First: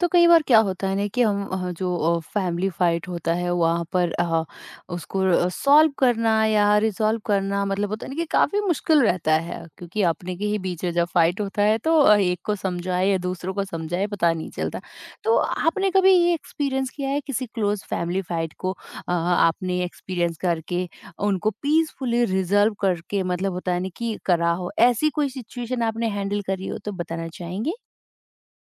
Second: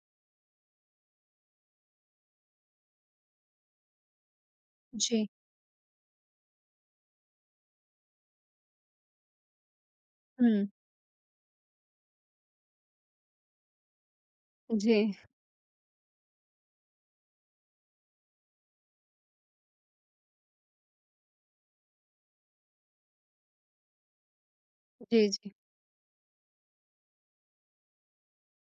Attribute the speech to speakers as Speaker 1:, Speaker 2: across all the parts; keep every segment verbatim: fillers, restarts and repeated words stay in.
Speaker 1: तो कई बार क्या होता है ना कि हम अ, जो फैमिली फाइट होता है वहाँ पर अ, उसको
Speaker 2: जी।
Speaker 1: सॉल्व करना या रिजॉल्व करना मतलब होता है ना कि काफी मुश्किल रहता है क्योंकि अपने के ही
Speaker 2: हुँ।
Speaker 1: बीच में जब फाइट होता है तो अ, एक को समझाए या दूसरों को समझाए पता नहीं चलता।
Speaker 2: जी।
Speaker 1: तो आपने कभी ये एक्सपीरियंस किया है किसी क्लोज फैमिली फाइट को? अ, आपने एक्सपीरियंस करके उनको पीसफुली रिजॉल्व करके मतलब होता है ना कि करा हो ऐसी
Speaker 2: जी,
Speaker 1: कोई
Speaker 2: जी।
Speaker 1: सिचुएशन आपने हैंडल करी हो तो बताना चाहेंगे।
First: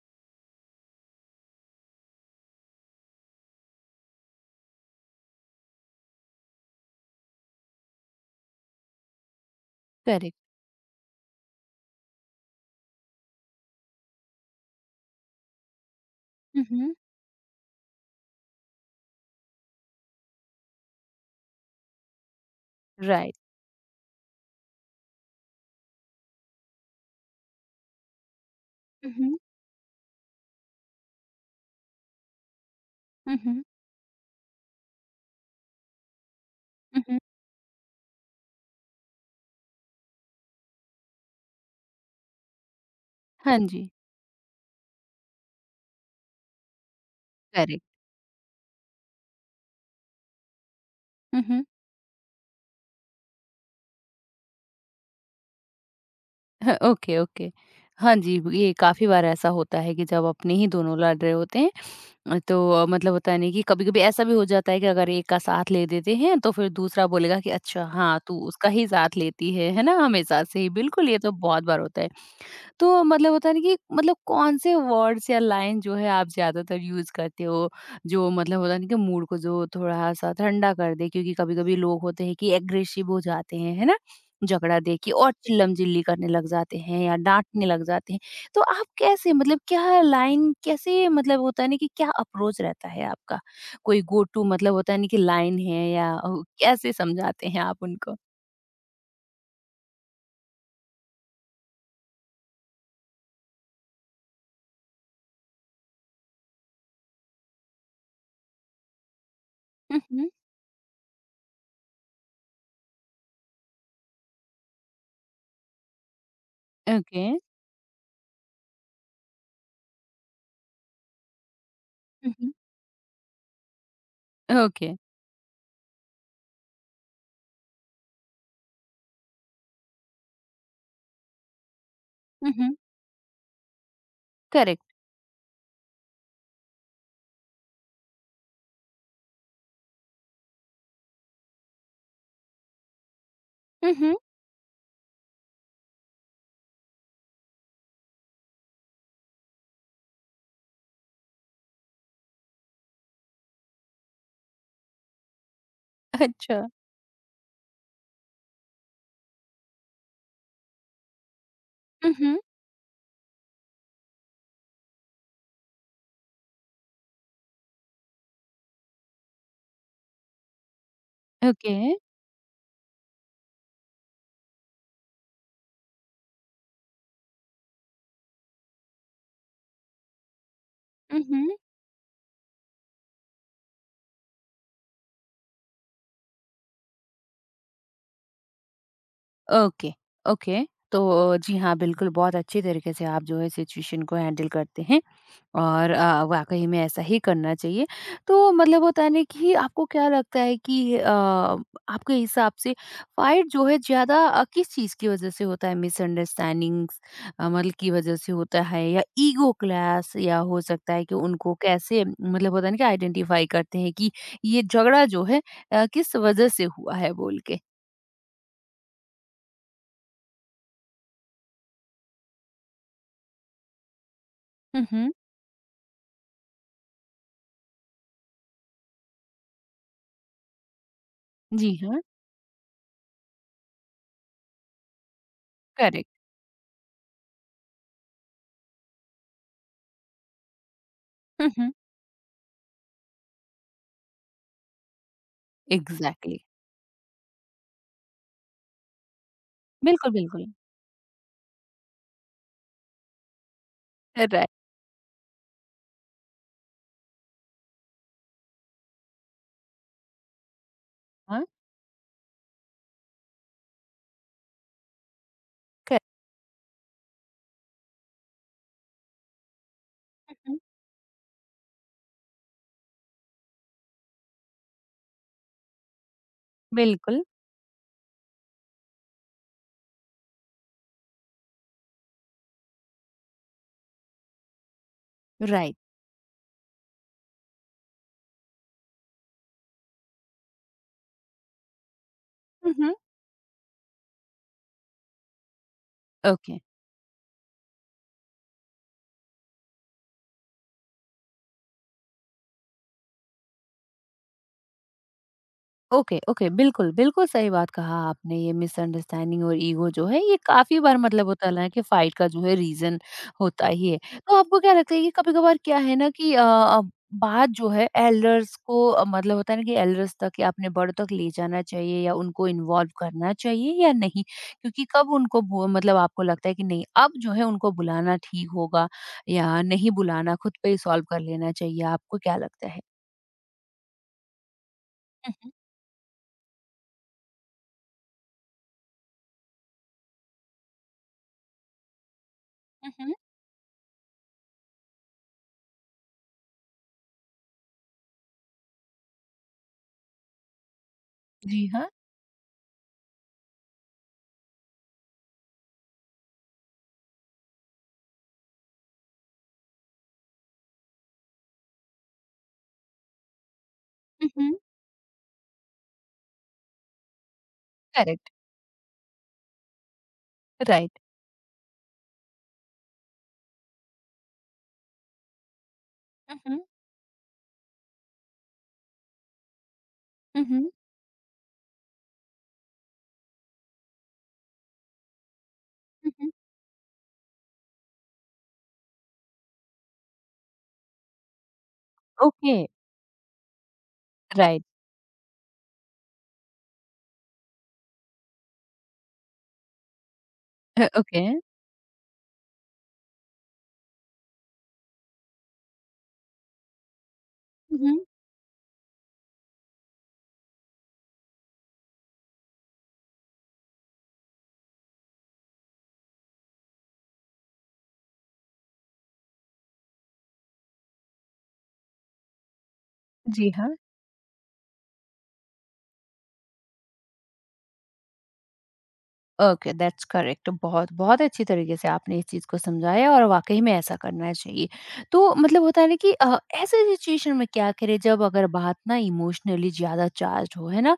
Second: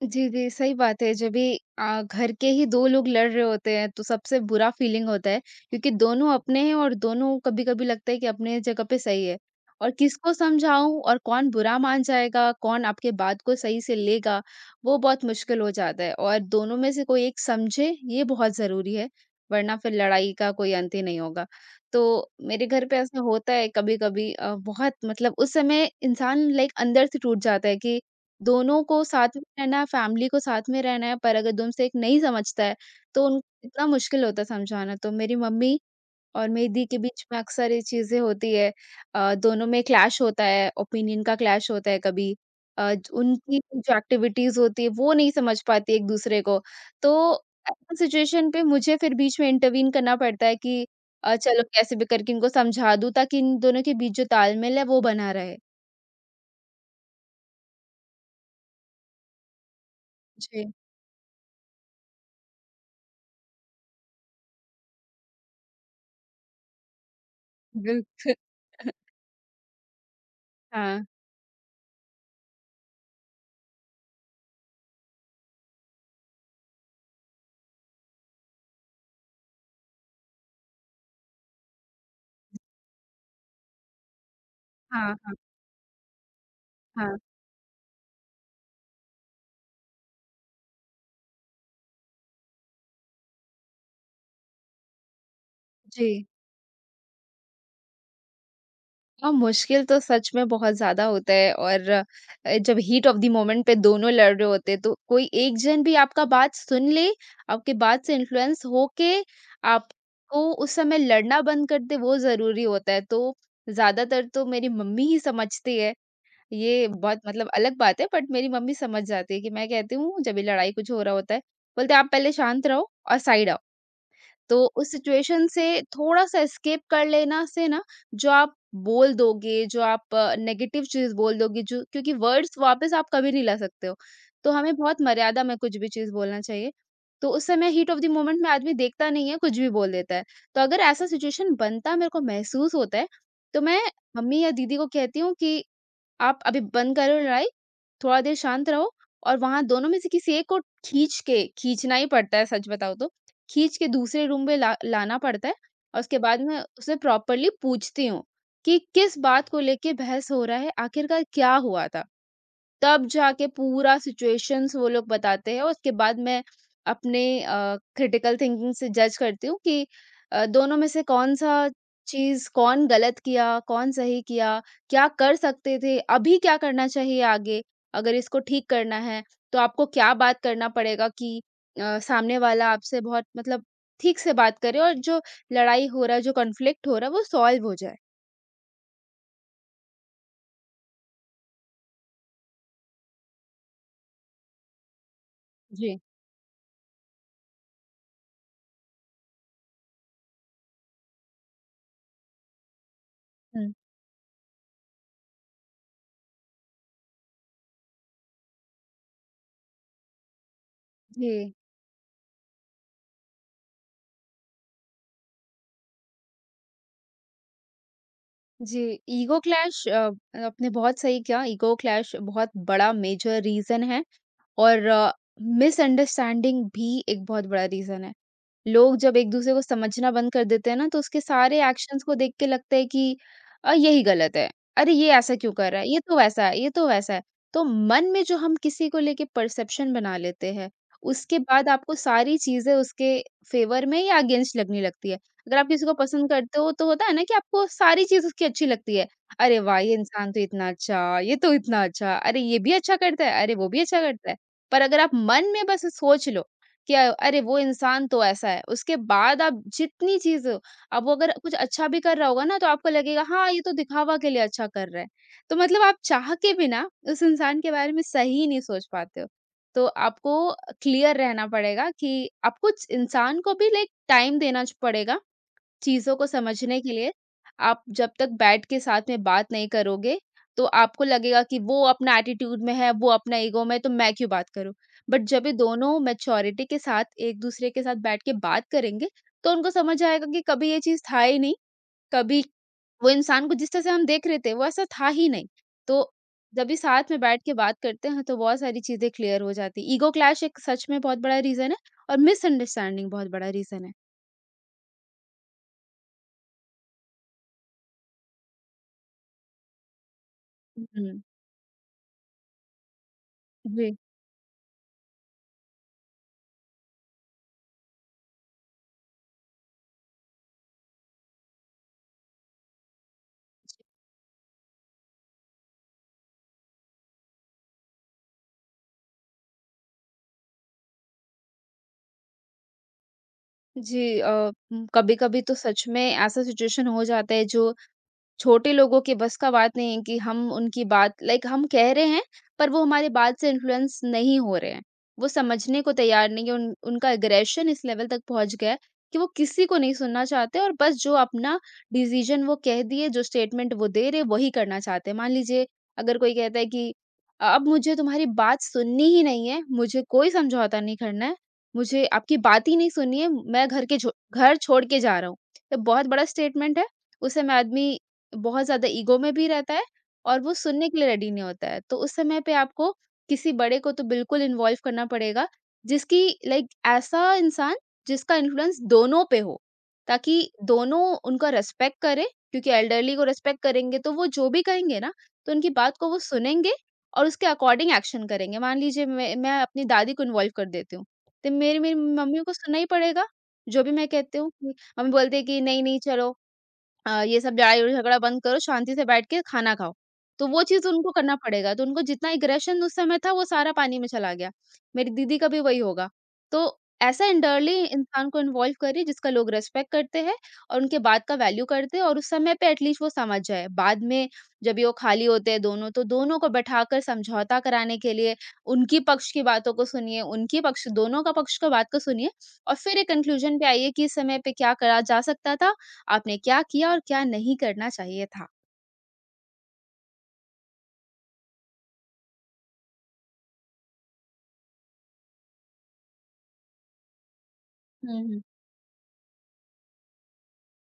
Speaker 2: जी, जी, सही बात है। जब भी अ, घर के ही दो लोग लड़ रहे होते हैं, तो सबसे बुरा फीलिंग होता है, क्योंकि दोनों अपने हैं और दोनों कभी-कभी लगता है कि अपने जगह पे सही है। और किसको
Speaker 1: करेक्ट।
Speaker 2: समझाऊँ और कौन बुरा मान जाएगा, कौन आपके बात को सही से लेगा, वो बहुत मुश्किल हो जाता है। और दोनों में
Speaker 1: हम्म।
Speaker 2: से कोई एक समझे, ये बहुत ज़रूरी है, वरना फिर लड़ाई का कोई अंत ही नहीं होगा। तो मेरे घर पे ऐसा होता है कभी-कभी अ, बहुत मतलब उस समय इंसान लाइक अंदर से टूट जाता है कि दोनों को
Speaker 1: हुँ,
Speaker 2: साथ
Speaker 1: हुँ।
Speaker 2: में रहना है, फैमिली को साथ में रहना है, पर अगर दोनों से एक नहीं समझता है, तो
Speaker 1: हुँ,
Speaker 2: उन
Speaker 1: हुँ।
Speaker 2: इतना मुश्किल होता है समझाना। तो मेरी मम्मी और मेरी दी के
Speaker 1: हुँ, हुँ।
Speaker 2: बीच में अक्सर ये चीज़ें होती है। अ, दोनों में क्लैश होता है, ओपिनियन का क्लैश होता है कभी। अ, ज
Speaker 1: हाँ
Speaker 2: उनकी
Speaker 1: जी,
Speaker 2: जो एक्टिविटीज़ होती है, वो नहीं समझ पाती एक-दूसरे को। तो
Speaker 1: करेक्ट।
Speaker 2: ऐसी सिचुएशन पे मुझे फिर बीच में इंटरवीन करना पड़ता है कि अ,
Speaker 1: हुँ,
Speaker 2: चलो
Speaker 1: हुँ।
Speaker 2: कैसे भी करके इनको समझा दूँ, ताकि इन दोनों के बीच जो तालमेल है, वो बना रहे।
Speaker 1: ह ओके, ओके। हाँ जी, ये काफ़ी बार ऐसा होता है कि जब अपने ही
Speaker 2: जी।
Speaker 1: दोनों लड़ रहे होते हैं, तो अ, मतलब होता है नहीं कि कभी-कभी ऐसा भी हो जाता है कि अगर एक का साथ ले देते हैं, तो फिर दूसरा बोलेगा कि अच्छा हाँ,
Speaker 2: बिल्कुल।
Speaker 1: तू उसका ही साथ लेती है, है ना? हमेशा से ही।
Speaker 2: हाँ।
Speaker 1: बिल्कुल, ये तो बहुत बार होता है। तो मतलब होता है ना कि मतलब कौन-से वर्ड्स या लाइन जो है आप ज़्यादातर यूज़ करते हो, जो मतलब होता है ना कि मूड को जो थोड़ा-सा ठंडा कर दे? क्योंकि कभी-कभी लोग होते हैं कि एग्रेसिव हो जाते हैं, है ना? झगड़ा देख के
Speaker 2: हाँ,
Speaker 1: और
Speaker 2: हाँ,
Speaker 1: चिल्लम-चिल्ली करने लग जाते हैं या
Speaker 2: हाँ।
Speaker 1: डाँटने लग जाते हैं। तो आप कैसे मतलब क्या लाइन कैसे मतलब होता है ना कि क्या अप्रोच रहता है आपका? कोई गो टू मतलब होता है ना कि लाइन है
Speaker 2: जी।
Speaker 1: या अ, कैसे समझाते हैं आप उनको?
Speaker 2: हाँ, मुश्किल तो सच में बहुत ज़्यादा होता है और अ, जब हीट ऑफ द मोमेंट पे दोनों लड़ रहे होते हैं, तो कोई एक जन भी आपका बात सुन ले, आपकी बात से इन्फ्लुएंस होके
Speaker 1: हुँ, हुँ।
Speaker 2: आपको उस समय लड़ना बंद कर दे, वो ज़रूरी होता है। तो ज़्यादातर तो मेरी मम्मी ही समझती है। ये बहुत
Speaker 1: ओके।
Speaker 2: मतलब अलग बात है, बट मेरी मम्मी समझ जाती है कि मैं कहती हूँ, जब भी लड़ाई कुछ हो रहा होता है, बोलते हैं, "आप पहले
Speaker 1: हुँ, हुँ।
Speaker 2: शांत रहो और साइड आओ।" तो
Speaker 1: ओके।
Speaker 2: उस सिचुएशन से थोड़ा-सा एस्केप कर लेना से ना, जो आप बोल दोगे, जो आप नेगेटिव चीज़ बोल दोगे जो क्योंकि
Speaker 1: हुँ,
Speaker 2: वर्ड्स
Speaker 1: हुँ।
Speaker 2: वापस आप कभी नहीं ला सकते हो। तो हमें
Speaker 1: करेक्ट।
Speaker 2: बहुत मर्यादा में कुछ भी चीज़ बोलना चाहिए। तो उस समय हीट ऑफ द मोमेंट में आदमी देखता नहीं है, कुछ भी बोल देता है। तो अगर ऐसा सिचुएशन बनता मेरे को महसूस होता है, तो मैं
Speaker 1: हुँ, हुँ।
Speaker 2: मम्मी या दीदी को कहती हूँ कि आप अभी बंद करो लड़ाई, थोड़ा देर शांत रहो और वहाँ दोनों में से किसी एक को खींच के खींचना ही पड़ता है सच बताऊँ तो, खींच के दूसरे रूम में ला लाना पड़ता है और उसके बाद मैं
Speaker 1: अच्छा।
Speaker 2: उसे प्रॉपर्ली पूछती हूँ कि किस बात को लेके बहस हो रहा है, आखिरकार क्या हुआ था?
Speaker 1: हुँ, हुँ।
Speaker 2: तब जाके पूरा सिचुएशंस वो लोग बताते हैं और उसके बाद मैं अपने क्रिटिकल थिंकिंग से जज करती हूँ कि अ, दोनों में से कौन सा
Speaker 1: ओके।
Speaker 2: चीज कौन गलत किया कौन सही किया क्या कर सकते थे अभी क्या करना चाहिए आगे अगर इसको ठीक करना है तो आपको क्या बात करना पड़ेगा
Speaker 1: हुँ,
Speaker 2: कि
Speaker 1: हुँ।
Speaker 2: अ, सामने वाला आपसे बहुत मतलब ठीक से बात करे और जो लड़ाई हो रहा है जो कॉन्फ्लिक्ट हो रहा है वो सॉल्व हो जाए।
Speaker 1: Okay, okay. तो जी हाँ, बिल्कुल बहुत अच्छे तरीके से आप जो है सिचुएशन को हैंडल करते हैं। और
Speaker 2: जी।
Speaker 1: अ, वाक़ई में ऐसा ही करना चाहिए। तो मतलब होता है ना कि आपको क्या लगता है कि अ, आपके हिसाब से फाइट जो
Speaker 2: हम्म।
Speaker 1: है ज़्यादा अ, किस चीज़ की वज़ह से होता है? मिसअंडरस्टैंडिंग्स अ, मतलब की वज़ह से होता है या ईगो क्लैश या हो सकता है कि
Speaker 2: जी।
Speaker 1: उनको कैसे मतलब होता है ना कि आइडेंटिफ़ाई करते हैं कि ये झगड़ा जो है अ, किस वज़ह से हुआ है बोल के?
Speaker 2: जी, ईगो क्लैश अ, आपने बहुत सही कहा ईगो क्लैश बहुत बड़ा मेजर रीज़न है
Speaker 1: हुँ,
Speaker 2: और
Speaker 1: हुँ।
Speaker 2: मिसअंडरस्टैंडिंग भी एक बहुत बड़ा रीज़न है। लोग जब एक-दूसरे को समझना बंद कर देते हैं ना, तो उसके सारे
Speaker 1: जी हाँ,
Speaker 2: एक्शंस को देख के लगता है कि अ, यही गलत है। अरे! ये ऐसा क्यों कर रहा है? ये
Speaker 1: करेक्ट।
Speaker 2: तो वैसा है, ये तो वैसा है। तो मन में जो हम किसी को लेके परसेप्शन बना लेते हैं, उसके
Speaker 1: हुँ,
Speaker 2: बाद
Speaker 1: हुँ।
Speaker 2: आपको सारी चीज़ें उसके फ़ेवर में या अगेंस्ट लगने लगती है। अगर आप किसी को पसंद
Speaker 1: एग्ज़ैक्टली।
Speaker 2: करते हो, तो होता है ना कि आपको सारी चीज़ उसकी अच्छी लगती है। अरे वाह! ये
Speaker 1: बिल्कुल,
Speaker 2: इंसान तो
Speaker 1: बिल्कुल।
Speaker 2: इतना अच्छा, ये तो इतना अच्छा, अरे ये भी अच्छा करता है, अरे वो भी अच्छा करता है।
Speaker 1: राइट।
Speaker 2: पर अगर आप मन में बस सोच लो क्या अरे वो इंसान तो ऐसा है। उसके बाद आप जितनी चीज़ अब वो अगर
Speaker 1: हाँ,
Speaker 2: कुछ अच्छा भी कर रहा होगा ना तो आपको लगेगा हाँ, ये तो दिखावा के लिए अच्छा कर रहा है। तो मतलब आप
Speaker 1: करेक्ट।
Speaker 2: चाह के भी ना उस इंसान के बारे में सही नहीं सोच पाते हो। तो आपको क्लियर रहना पड़ेगा कि आपको इंसान को भी लाइक टाइम देना च पड़ेगा चीज़ों को समझने के लिए।
Speaker 1: बिल्कुल,
Speaker 2: आप जब तक बैठ के साथ में बात नहीं करोगे, तो आपको लगेगा कि वो अपना एटीट्यूड में है, वो अपना ईगो में है, तो मैं क्यों बात करूँ? बट जब ये
Speaker 1: राइट।
Speaker 2: दोनों मैच्योरिटी के साथ एक-दूसरे के साथ बैठ के बात करेंगे, तो उनको समझ आएगा कि कभी ये चीज़ था ही नहीं, कभी
Speaker 1: हुँ, हुँ।
Speaker 2: वो इंसान को जिस तरह से हम देख रहे थे, वो ऐसा था ही नहीं। तो
Speaker 1: ओके,
Speaker 2: जब भी साथ में बैठ के बात करते हैं, तो बहुत सारी चीज़ें क्लियर हो जाती हैं। ईगो क्लैश एक सच में बहुत बड़ा रीज़न है और मिसअंडरस्टैंडिंग बहुत बड़ा रीज़न है।
Speaker 1: ओके, ओके, बिल्कुल, बिल्कुल सही बात कहा आपने, ये मिसअंडरस्टैंडिंग और ईगो जो है ये काफ़ी बार
Speaker 2: हुँ,
Speaker 1: मतलब होता है ना कि फाइट का जो है रीज़न होता ही
Speaker 2: जी।
Speaker 1: है। तो आपको क्या लगता है कि कभी-कभार क्या है ना कि अ अ, बात जो है एल्डर्स को अ, मतलब होता है ना कि एल्डर्स तक या अपने बड़ों तक ले जाना चाहिए या उनको इन्वॉल्व करना चाहिए या नहीं? क्योंकि कब उनको बो मतलब आपको लगता है कि नहीं अब जो है उनको बुलाना ठीक होगा या नहीं बुलाना खुद पे ही सॉल्व कर लेना चाहिए, आपको क्या लगता है?
Speaker 2: जी अ,
Speaker 1: हुँ,
Speaker 2: कभी-कभी
Speaker 1: हुँ।
Speaker 2: तो सच में ऐसा सिचुएशन हो जाता है जो छोटे लोगों के बस का बात नहीं है कि हम उनकी बात लाइक हम कह रहे हैं, पर वो
Speaker 1: हुँ,
Speaker 2: हमारी
Speaker 1: हुँ।
Speaker 2: बात से इन्फ्लुएंस नहीं हो रहे हैं। वो समझने को तैयार नहीं है, उन उनका एग्रेशन इस लेवल तक पहुँच गया है कि वो किसी को नहीं सुनना चाहते और बस जो अपना
Speaker 1: जी हाँ।
Speaker 2: डिसीज़न वो कह दिए, जो स्टेटमेंट वो दे रहे, वही करना चाहते हैं। मान लीजिए अगर कोई कहता है कि अ, अब मुझे तुम्हारी बात सुननी ही नहीं है, मुझे कोई समझौता नहीं करना है, मुझे आपकी बात ही नहीं सुननी है, मैं घर के छो
Speaker 1: हुँ,
Speaker 2: घर
Speaker 1: हुँ।
Speaker 2: छोड़ के जा रहा हूँ। तो बहुत बड़ा स्टेटमेंट है, उस समय आदमी
Speaker 1: करेक्ट,
Speaker 2: बहुत ज़्यादा ईगो में भी रहता है और वो सुनने के
Speaker 1: राइट।
Speaker 2: लिए रेडी नहीं होता है। तो उस समय पे आपको किसी बड़े को तो बिल्कुल इन्वॉल्व करना पड़ेगा, जिसकी
Speaker 1: हुँ, हुँ।
Speaker 2: लाइक ऐसा इंसान जिसका इन्फ्लुएंस दोनों पे हो, ताकि
Speaker 1: हुँ, हुँ।
Speaker 2: दोनों उनका रिस्पेक्ट करें क्योंकि एल्डरली को रिस्पेक्ट करेंगे तो वो जो भी कहेंगे ना, तो उनकी बात को
Speaker 1: हुँ,
Speaker 2: वो
Speaker 1: हुँ।
Speaker 2: सुनेंगे और उसके अकॉर्डिंग एक्शन करेंगे। मान लीजिए मैं मैं अपनी दादी को इन्वॉल्व कर देती हूँ, तो मेरी मेरी मम्मी को
Speaker 1: ओके,
Speaker 2: सुनना ही पड़ेगा, जो भी मैं कहती हूँ
Speaker 1: राइट।
Speaker 2: कि मम्मी बोलती है कि नहीं, नहीं चलो अ, ये सब लड़ाई और झगड़ा बंद करो, शांति से बैठ के खाना खाओ। तो वो चीज़
Speaker 1: अ,
Speaker 2: उनको
Speaker 1: ओके।
Speaker 2: करना पड़ेगा, तो उनको जितना एग्रेशन उस समय था वो सारा पानी में चला गया। मेरी दीदी का भी वही होगा। तो ऐसा एल्डरली
Speaker 1: हुँ, हुँ।
Speaker 2: इंसान को इन्वॉल्व करिए जिसका लोग रिस्पेक्ट करते हैं और उनके बात का वैल्यू करते हैं और उस समय पे एटलीस्ट वो समझ जाए। बाद में जब ये वो खाली होते हैं दोनों, तो दोनों को बैठाकर समझौता कराने के लिए उनकी पक्ष की बातों को सुनिए, उनकी पक्ष दोनों का पक्ष का बात को सुनिए और फिर एक
Speaker 1: जी
Speaker 2: कन्क्लूज़न पे
Speaker 1: हाँ।
Speaker 2: आइए कि इस समय पे क्या करा जा सकता था आपने क्या किया और क्या नहीं करना चाहिए था?
Speaker 1: Okay, that's correct. बहुत, बहुत अच्छी तरीके से आपने इस चीज़ को समझाया और वाक़ई में ऐसा करना चाहिए। तो मतलब होता है ना कि अ, ऐसे सिचुएशन में क्या करें
Speaker 2: हुँ,
Speaker 1: जब
Speaker 2: हुँ।
Speaker 1: अगर बात ना इमोशनली ज़्यादा चार्ज्ड हो, है ना?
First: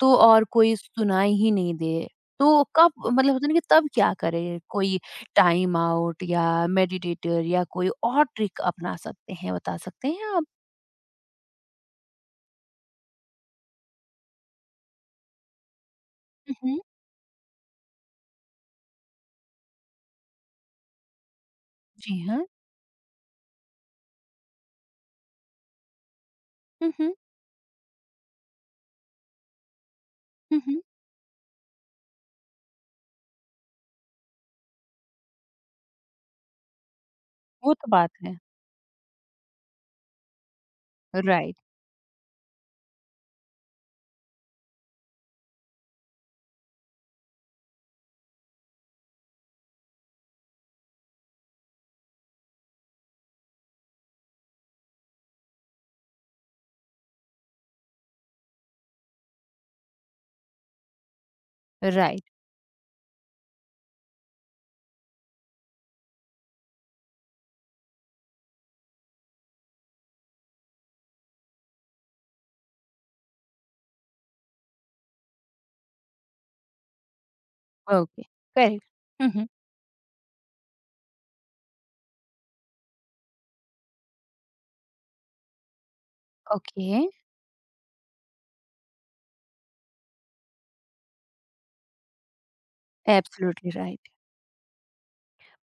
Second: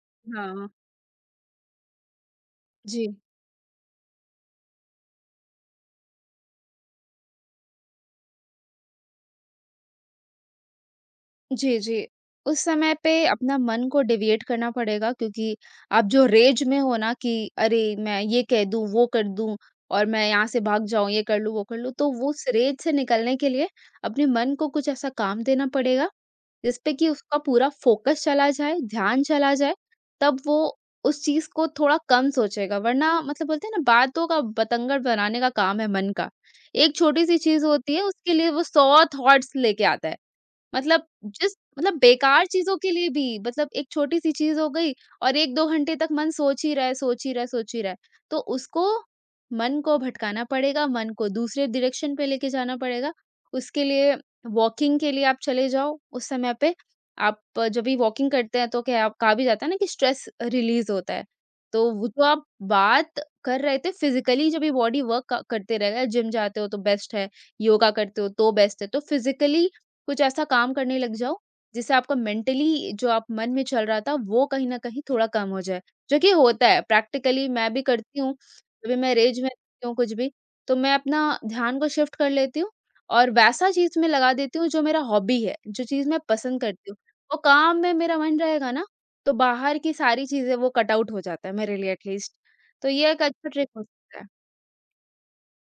Speaker 1: तो और
Speaker 2: हाँ।
Speaker 1: कोई सुनाई ही नहीं दे, तो कब
Speaker 2: जी।
Speaker 1: मतलब होता है ना कि तब क्या करें? कोई टाइम आउट या मेडिटेटर या कोई और ट्रिक अपना सकते हैं, बता सकते हैं आप?
Speaker 2: जी, जी। उस समय पे अपना मन को डेविएट करना पड़ेगा क्योंकि आप जो रेज
Speaker 1: उहुँ।
Speaker 2: में हो ना कि अरे! मैं ये कह दूँ, वो कर दूँ और मैं यहाँ से भाग जाऊँ, ये कर लूँ, वो कर लूँ, तो
Speaker 1: जी
Speaker 2: वो उस
Speaker 1: हाँ।
Speaker 2: रेज से निकलने के लिए अपने मन को कुछ ऐसा काम देना पड़ेगा
Speaker 1: हुँ,
Speaker 2: जिसपे कि
Speaker 1: हुँ,
Speaker 2: उसका पूरा फ़ोकस चला जाए, ध्यान चला जाए, तब
Speaker 1: हुँ,
Speaker 2: वो
Speaker 1: हुँ।
Speaker 2: उस चीज़ को थोड़ा कम सोचेगा, वरना मतलब बोलते हैं ना बातों का बतंगड़ बनाने का काम है मन का। एक छोटी-सी चीज़
Speaker 1: वो तो
Speaker 2: होती है
Speaker 1: बात
Speaker 2: उसके
Speaker 1: है।
Speaker 2: लिए वो सौ थॉट्स लेके आता है। मतलब जिस
Speaker 1: राइट,
Speaker 2: मतलब बेकार चीज़ों के लिए भी मतलब एक छोटी-सी चीज़ हो गई और एक दो घंटे तक मन सोच ही रहा है, सोच ही रहा है, सोच ही रहा है। तो उसको मन को भटकाना पड़ेगा, मन को दूसरे डायरेक्शन पे लेके जाना पड़ेगा। उसके लिए वॉकिंग के लिए आप चले जाओ उस समय पे। आप जब भी वॉकिंग करते हैं तो क्या आप कहा भी जाता है ना कि स्ट्रेस रिलीज़ होता है। तो वो
Speaker 1: राइट,
Speaker 2: जो आप बात कर रहे थे फिज़िकली जब भी बॉडी वर्क क करते रहेगा, जिम जाते हो तो बेस्ट है, योगा करते हो तो बेस्ट है। तो फिज़िकली कुछ ऐसा काम करने लग जाओ, जिससे आपका मेंटली जो आप मन में चल रहा था, वो कहीं न कहीं थोड़ा कम हो जाए। जो कि होता है, प्रैक्टिकली मैं भी करती
Speaker 1: ओके,
Speaker 2: हूँ।
Speaker 1: करेक्ट।
Speaker 2: कभी मैं
Speaker 1: हुँ,
Speaker 2: रेज
Speaker 1: हुँ,
Speaker 2: में रहती हूँ कुछ भी, तो मैं अपना ध्यान को शिफ्ट कर लेती हूँ और वैसा चीज़ में लगा देती हूँ जो मेरा हॉबी है, जो चीज़ मैं पसंद करती हूँ।
Speaker 1: ओके,
Speaker 2: वो काम में मेरा मन रहेगा ना, तो बाहर की सारी चीज़ें वो कट आउट हो जाता है मेरे लिए एटलीस्ट। तो ये एक अच्छा ट्रिक
Speaker 1: एब्सोल्युटली
Speaker 2: हो
Speaker 1: राइट।
Speaker 2: सकता है।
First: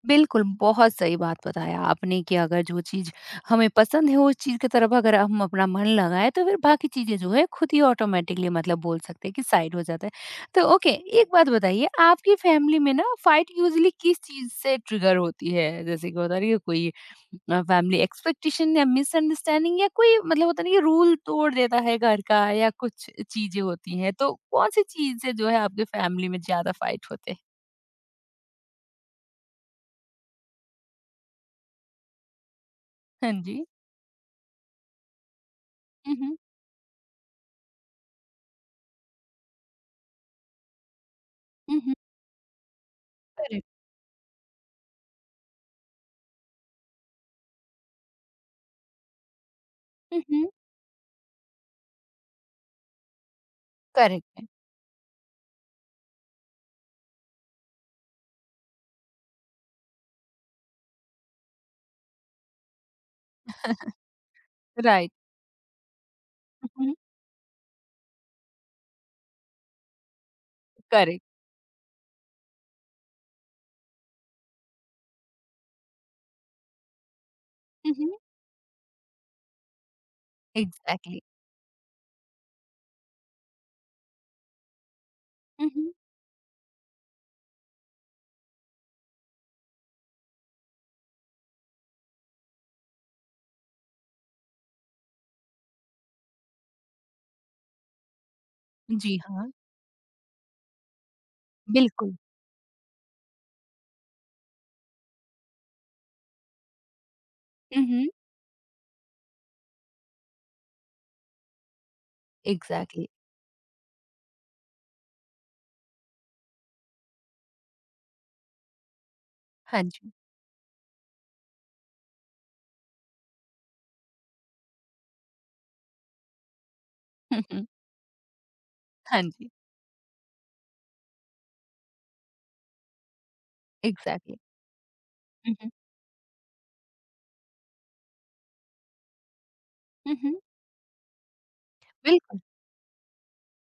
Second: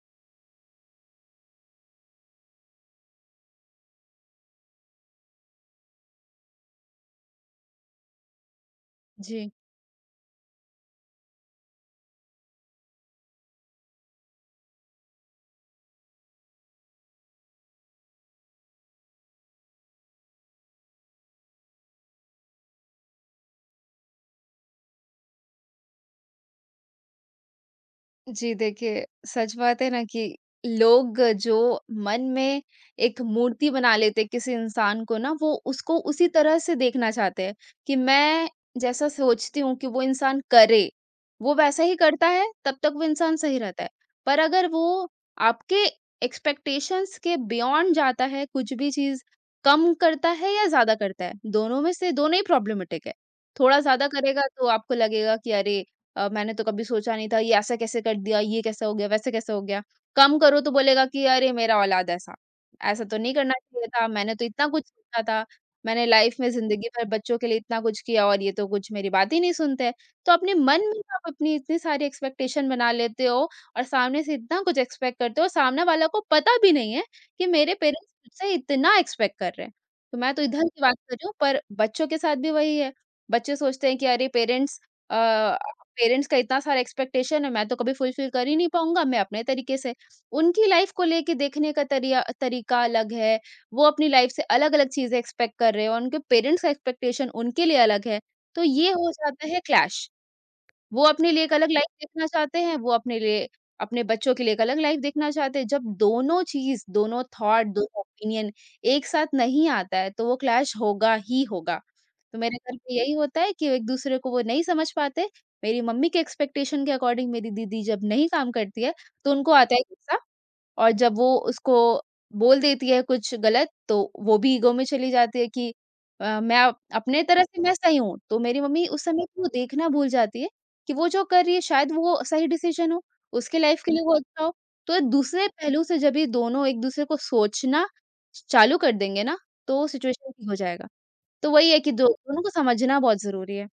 Speaker 1: बिल्कुल, बहुत सही बात बताया आपने कि अगर जो चीज़ हमें पसंद है, उस चीज़ की तरफ अगर हम अपना मन लगाएँ, तो फिर बाकी चीज़ें जो है खुद ही ऑटोमैटिकली मतलब बोल सकते हैं कि
Speaker 2: जी।
Speaker 1: साइड हो जाता है। तो ओके, एक बात बताइए आपकी फैमिली में ना फाइट यूज़ुअली किस चीज़ से ट्रिगर होती है? जैसे कि होता नहीं है ना कि कोई अ, फैमिली एक्सपेक्टेशन या मिसअंडरस्टैंडिंग या कोई मतलब होता नहीं कि रूल तोड़ देता है घर का या कुछ चीज़ें होती हैं, तो कौन-सी चीज़ से जो है आपकी फैमिली में ज़्यादा फाइट होते हैं?
Speaker 2: जी, देखिए, सच बात है ना कि लोग जो मन में एक
Speaker 1: हाँ जी।
Speaker 2: मूर्ति बना लेते हैं किसी इंसान को ना, वो उसको
Speaker 1: हुँ,
Speaker 2: उसी
Speaker 1: हुँ।
Speaker 2: तरह से देखना चाहते हैं कि मैं जैसा सोचती हूँ कि वो इंसान करे, वो
Speaker 1: हुँ,
Speaker 2: वैसा
Speaker 1: हुँ।
Speaker 2: ही करता है, तब तक वो इंसान सही
Speaker 1: करेक्ट।
Speaker 2: रहता है। पर अगर वो आपके एक्सपेक्टेशंस के बियॉन्ड जाता है, कुछ भी चीज़ कम करता
Speaker 1: Mhm.
Speaker 2: है या ज़्यादा करता है, दोनों में से दोनों ही प्रॉब्लमेटिक है। थोड़ा ज़्यादा
Speaker 1: करेक्ट
Speaker 2: करेगा
Speaker 1: है।
Speaker 2: तो आपको लगेगा कि अरे! अ, मैंने तो कभी सोचा नहीं था, ये ऐसा कैसे कर दिया, ये कैसे हो गया, वैसे कैसे हो गया। कम करो तो बोलेगा कि अरे मेरा औलाद ऐसा, ऐसा तो नहीं करना चाहिए था, मैंने तो इतना कुछ
Speaker 1: राइट।
Speaker 2: सोचा था। मैंने लाइफ में ज़िंदगी
Speaker 1: हुँ,
Speaker 2: भर बच्चों के लिए इतना कुछ किया और ये तो कुछ मेरी बात ही नहीं सुनते हैं। तो अपने मन में
Speaker 1: करेक्ट।
Speaker 2: आप अपनी इतनी सारी एक्सपेक्टेशन बना लेते हो और सामने से इतना कुछ एक्सपेक्ट करते हो, सामने वाला को पता भी नहीं है कि मेरे
Speaker 1: हुँ।
Speaker 2: पेरेंट्स
Speaker 1: हुँ।
Speaker 2: मुझसे इतना एक्सपेक्ट कर रहे हैं। तो मैं तो इधर की बात कर
Speaker 1: एग्ज़ैक्टली।
Speaker 2: रही हूँ, पर बच्चों के साथ भी वही है। बच्चे सोचते हैं कि अरे, पेरेंट्स अ,
Speaker 1: हुँ, हुँ।
Speaker 2: पेरेंट्स का इतना सारा एक्सपेक्टेशन है, मैं तो कभी फुलफिल कर ही नहीं पाऊँगा, मैं अपने तरीके से। उनकी लाइफ को लेके देखने का तरिया तरीका अलग है, वो अपनी लाइफ से अलग-अलग चीज़ें एक्सपेक्ट कर रहे हैं और उनके पेरेंट्स का एक्सपेक्टेशन उनके लिए अलग है, तो ये हो
Speaker 1: जी
Speaker 2: जाता
Speaker 1: हाँ,
Speaker 2: है क्लैश। वो अपने लिए एक अलग लाइफ
Speaker 1: बिल्कुल।
Speaker 2: देखना चाहते हैं, वो अपने लिए अपने बच्चों के लिए एक अलग लाइफ देखना चाहते हैं। जब दोनों चीज़, दोनों थॉट,
Speaker 1: हुँ,
Speaker 2: दोनों
Speaker 1: हुँ।
Speaker 2: ओपिनियन एक साथ नहीं आता है, तो वो क्लैश होगा ही होगा। तो मेरे घर पे
Speaker 1: एग्ज़ैक्टली।
Speaker 2: यही होता है कि एक-दूसरे को वो नहीं समझ पाते। मेरी मम्मी के एक्सपेक्टेशन के अकॉर्डिंग मेरी दीदी जब नहीं काम करती है, तो उनको आता है
Speaker 1: हाँ जी।
Speaker 2: गुस्सा। और जब वो उसको बोल देती है कुछ गलत, तो वो भी ईगो में चली जाती है कि अ, मैं अप अपने
Speaker 1: हुँ,
Speaker 2: तरह से
Speaker 1: हुँ।
Speaker 2: मैं सही हूँ। तो मेरी मम्मी उस
Speaker 1: हाँ
Speaker 2: समय को
Speaker 1: जी,
Speaker 2: देखना भूल जाती है कि वो जो कर रही है शायद वो सही डिसीजन हो, उसके लाइफ के लिए वो
Speaker 1: एग्ज़ैक्टली।
Speaker 2: अच्छा हो। तो दूसरे
Speaker 1: हुँ, हुँ।
Speaker 2: पहलू से जब ये दोनों एक-दूसरे को सोचना चालू कर देंगे ना, तो
Speaker 1: हुँ,
Speaker 2: सिचुएशन
Speaker 1: हुँ।
Speaker 2: ठीक हो जाएगा। तो वही है कि दो
Speaker 1: बिल्कुल।
Speaker 2: दोनों को समझना बहुत ज़रूरी है।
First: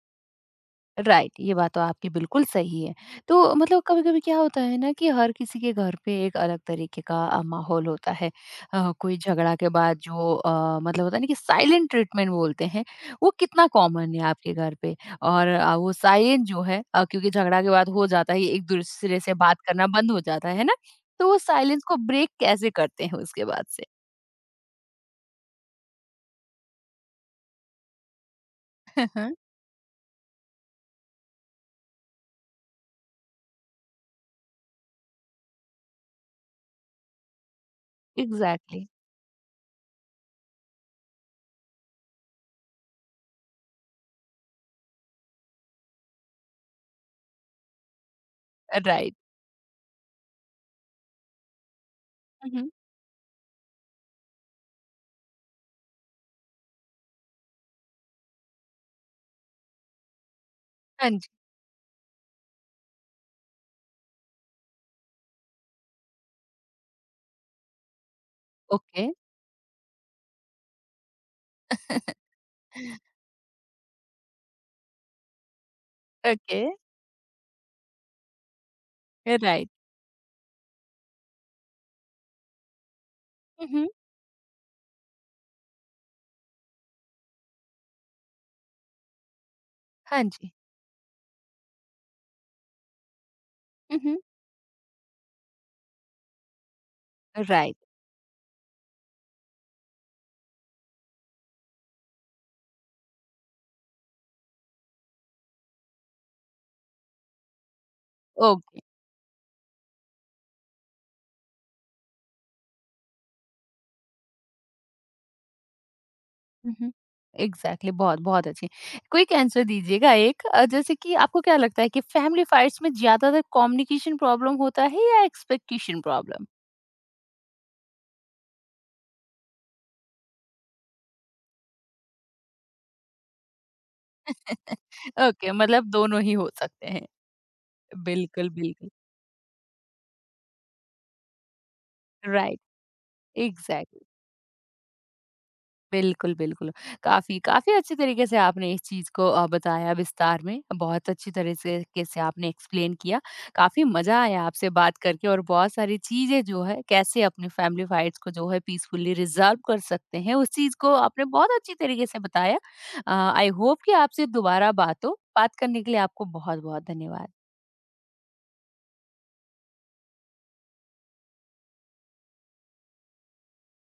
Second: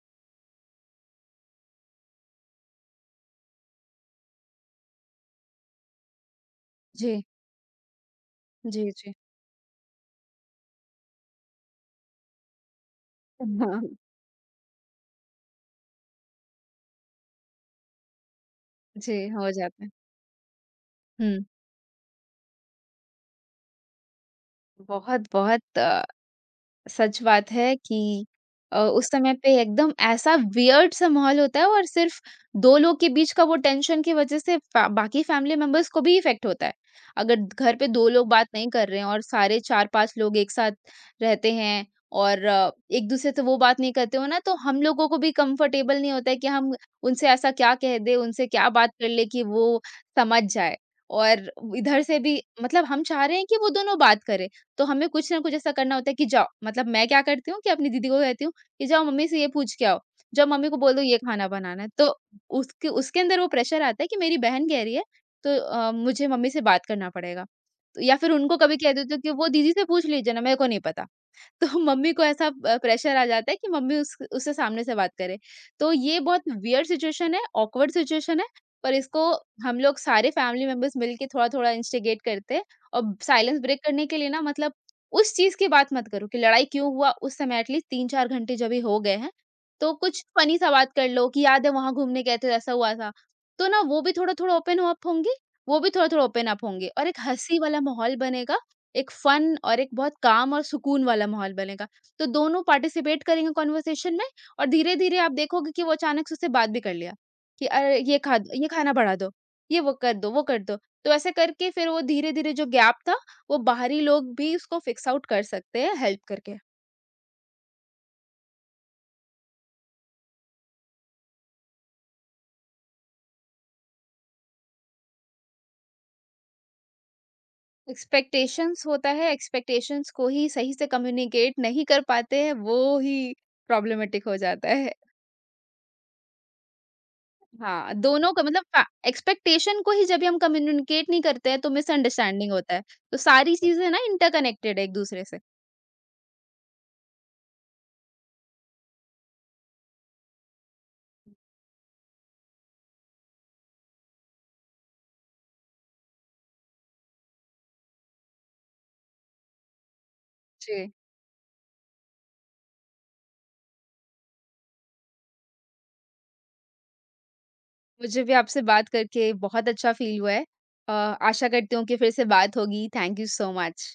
Speaker 1: राइट, ये बात तो आपकी बिल्कुल सही है। तो मतलब कभी कभी क्या होता है ना कि हर किसी के घर पे एक अलग तरीके का
Speaker 2: जी,
Speaker 1: अ, माहौल होता है।
Speaker 2: जी,
Speaker 1: अ,
Speaker 2: जी।
Speaker 1: कोई झगड़ा के बाद जो अ, मतलब होता है ना कि साइलेंट ट्रीटमेंट बोलते हैं, वो कितना
Speaker 2: हाँ।
Speaker 1: कॉमन है आपके घर पे? और अ, वो साइलेंट जो है अ, क्योंकि झगड़ा के बाद हो जाता है, एक
Speaker 2: जी,
Speaker 1: दूसरे से
Speaker 2: हो
Speaker 1: बात
Speaker 2: जाता
Speaker 1: करना
Speaker 2: है।
Speaker 1: बंद हो जाता है ना, तो वो
Speaker 2: हुँ।
Speaker 1: साइलेंस को ब्रेक कैसे करते हैं उसके बाद से?
Speaker 2: बहुत-बहुत, अ सच बात है कि अ, उस समय पे एकदम ऐसा वियर्ड सा माहौल होता है और सिर्फ दो लोग के बीच का वो टेंशन की वजह से फ़ै बाकी फैमिली मेंबर्स को भी इफ़ेक्ट होता है। अगर घर पे दो लोग बात नहीं
Speaker 1: एग्जैक्टली।
Speaker 2: कर रहे हैं और सारे चार पाँच लोग एक साथ रहते हैं और एक-दूसरे से वो बात नहीं करते हो ना, तो हम लोगों को भी कंफर्टेबल नहीं होता है कि हम उनसे ऐसा क्या कह दें, उनसे क्या बात कर
Speaker 1: राइट।
Speaker 2: लें कि वो समझ जाए। और इधर से भी मतलब हम चाह रहे हैं कि वो दोनों बात करें, तो हमें कुछ ना कुछ ऐसा करना होता है कि जाओ, मतलब मैं क्या करती हूँ कि अपनी दीदी को कहती हूँ कि जाओ मम्मी से ये पूछ के आओ, जाओ मम्मी को बोल दो
Speaker 1: हाँ
Speaker 2: ये
Speaker 1: जी।
Speaker 2: खाना बनाना है। तो उसके उसके अंदर वो प्रेशर आता है कि मेरी बहन कह रही है, तो अ, मुझे मम्मी से बात करना पड़ेगा। तो या फिर उनको कभी कह
Speaker 1: ओके।
Speaker 2: देती हूँ कि वो दीदी से पूछ लीजिए ना, मेरे को नहीं पता। तो मम्मी को ऐसा अ, प्रेशर आ जाता है कि मम्मी उस उससे सामने से बात करे। तो ये बहुत
Speaker 1: ओके।
Speaker 2: वियर्ड सिचुएशन है, ऑकवर्ड सिचुएशन है, पर इसको
Speaker 1: राइट।
Speaker 2: हम लोग सारे फैमिली मेंबर्स मिलके थोड़ा-थोड़ा इंस्टिगेट करते हैं और साइलेंस ब्रेक करने के लिए ना, मतलब उस चीज़ की बात मत करो कि लड़ाई क्यों हुआ, उस समय एटलीस्ट तीन चार घंटे जब ये हो गए हैं, तो कुछ
Speaker 1: हाँ जी।
Speaker 2: फ़नी सा बात कर लो कि याद है वहाँ घूमने गए थे, ऐसा हुआ था। तो ना वो
Speaker 1: हुँ,
Speaker 2: भी
Speaker 1: हुँ।
Speaker 2: थोड़ा-थोड़ा ओपन अप होंगी, वो भी थोड़ा-थोड़ा ओपन अप होंगे और एक हँसी
Speaker 1: राइट,
Speaker 2: वाला माहौल बनेगा, एक फन और एक बहुत काम और सुकून वाला माहौल बनेगा। तो दोनों पार्टिसिपेट करेंगे कन्वर्सेशन में और धीरे-धीरे आप देखोगे कि वो अचानक से उससे बात भी कर लिया कि अरे ये खा द ये
Speaker 1: ओके।
Speaker 2: खाना बढ़ा दो, ये वो कर दो, वो कर दो। तो ऐसे करके फिर वो धीरे-धीरे, जो गैप था, वो बाहरी लोग भी उसको फिक्स आउट कर सकते हैं हेल्प करके।
Speaker 1: हुँ, हुँ। एग्ज़ैक्टली, बहुत, बहुत अच्छी। क्विक आंसर दीजिएगा एक, अ, जैसे कि आपको क्या लगता है कि फैमिली फाइट्स में ज़्यादातर कम्युनिकेशन प्रॉब्लम होता है या एक्सपेक्टेशन प्रॉब्लम?
Speaker 2: एक्सपेक्टेशंस होता है, एक्सपेक्टेशंस को ही सही से कम्युनिकेट नहीं कर पाते हैं, वो ही प्रॉब्लमैटिक हो जाता है।
Speaker 1: ओके, मतलब दोनों ही हो सकते हैं।
Speaker 2: हाँ, दोनों का
Speaker 1: बिल्कुल,
Speaker 2: मतलब फै
Speaker 1: बिल्कुल।
Speaker 2: एक्सपेक्टेशन को ही जब भी हम कम्युनिकेट नहीं करते हैं, तो मिसअंडरस्टैंडिंग
Speaker 1: राइट,
Speaker 2: होता है। तो सारी चीज़ें ना
Speaker 1: एग्ज़ैक्टली।
Speaker 2: इंटरकनेक्टेड है एक-दूसरे से।
Speaker 1: बिल्कुल, बिल्कुल। काफ़ी काफ़ी अच्छे तरीके से आपने इस चीज़ को अ, बताया विस्तार में। बहुत अच्छी तरह से के से आपने एक्सप्लेन किया। काफ़ी मज़ा आया आपसे बात करके और बहुत सारी चीज़ें जो है कैसे अपनी फैमिली फाइट्स को जो है पीसफुली रिज़ॉल्व कर सकते हैं, उस चीज़
Speaker 2: जी।
Speaker 1: को आपने बहुत अच्छी तरीके से बताया। अ, आई होप कि आपसे दोबारा बात हो। बात करने के लिए आपको बहुत-बहुत धन्यवाद।
Speaker 2: मुझे भी आपसे बात करके बहुत अच्छा फ़ील हुआ है। अ, आशा करती हूँ कि फिर से बात होगी। Thank you so much.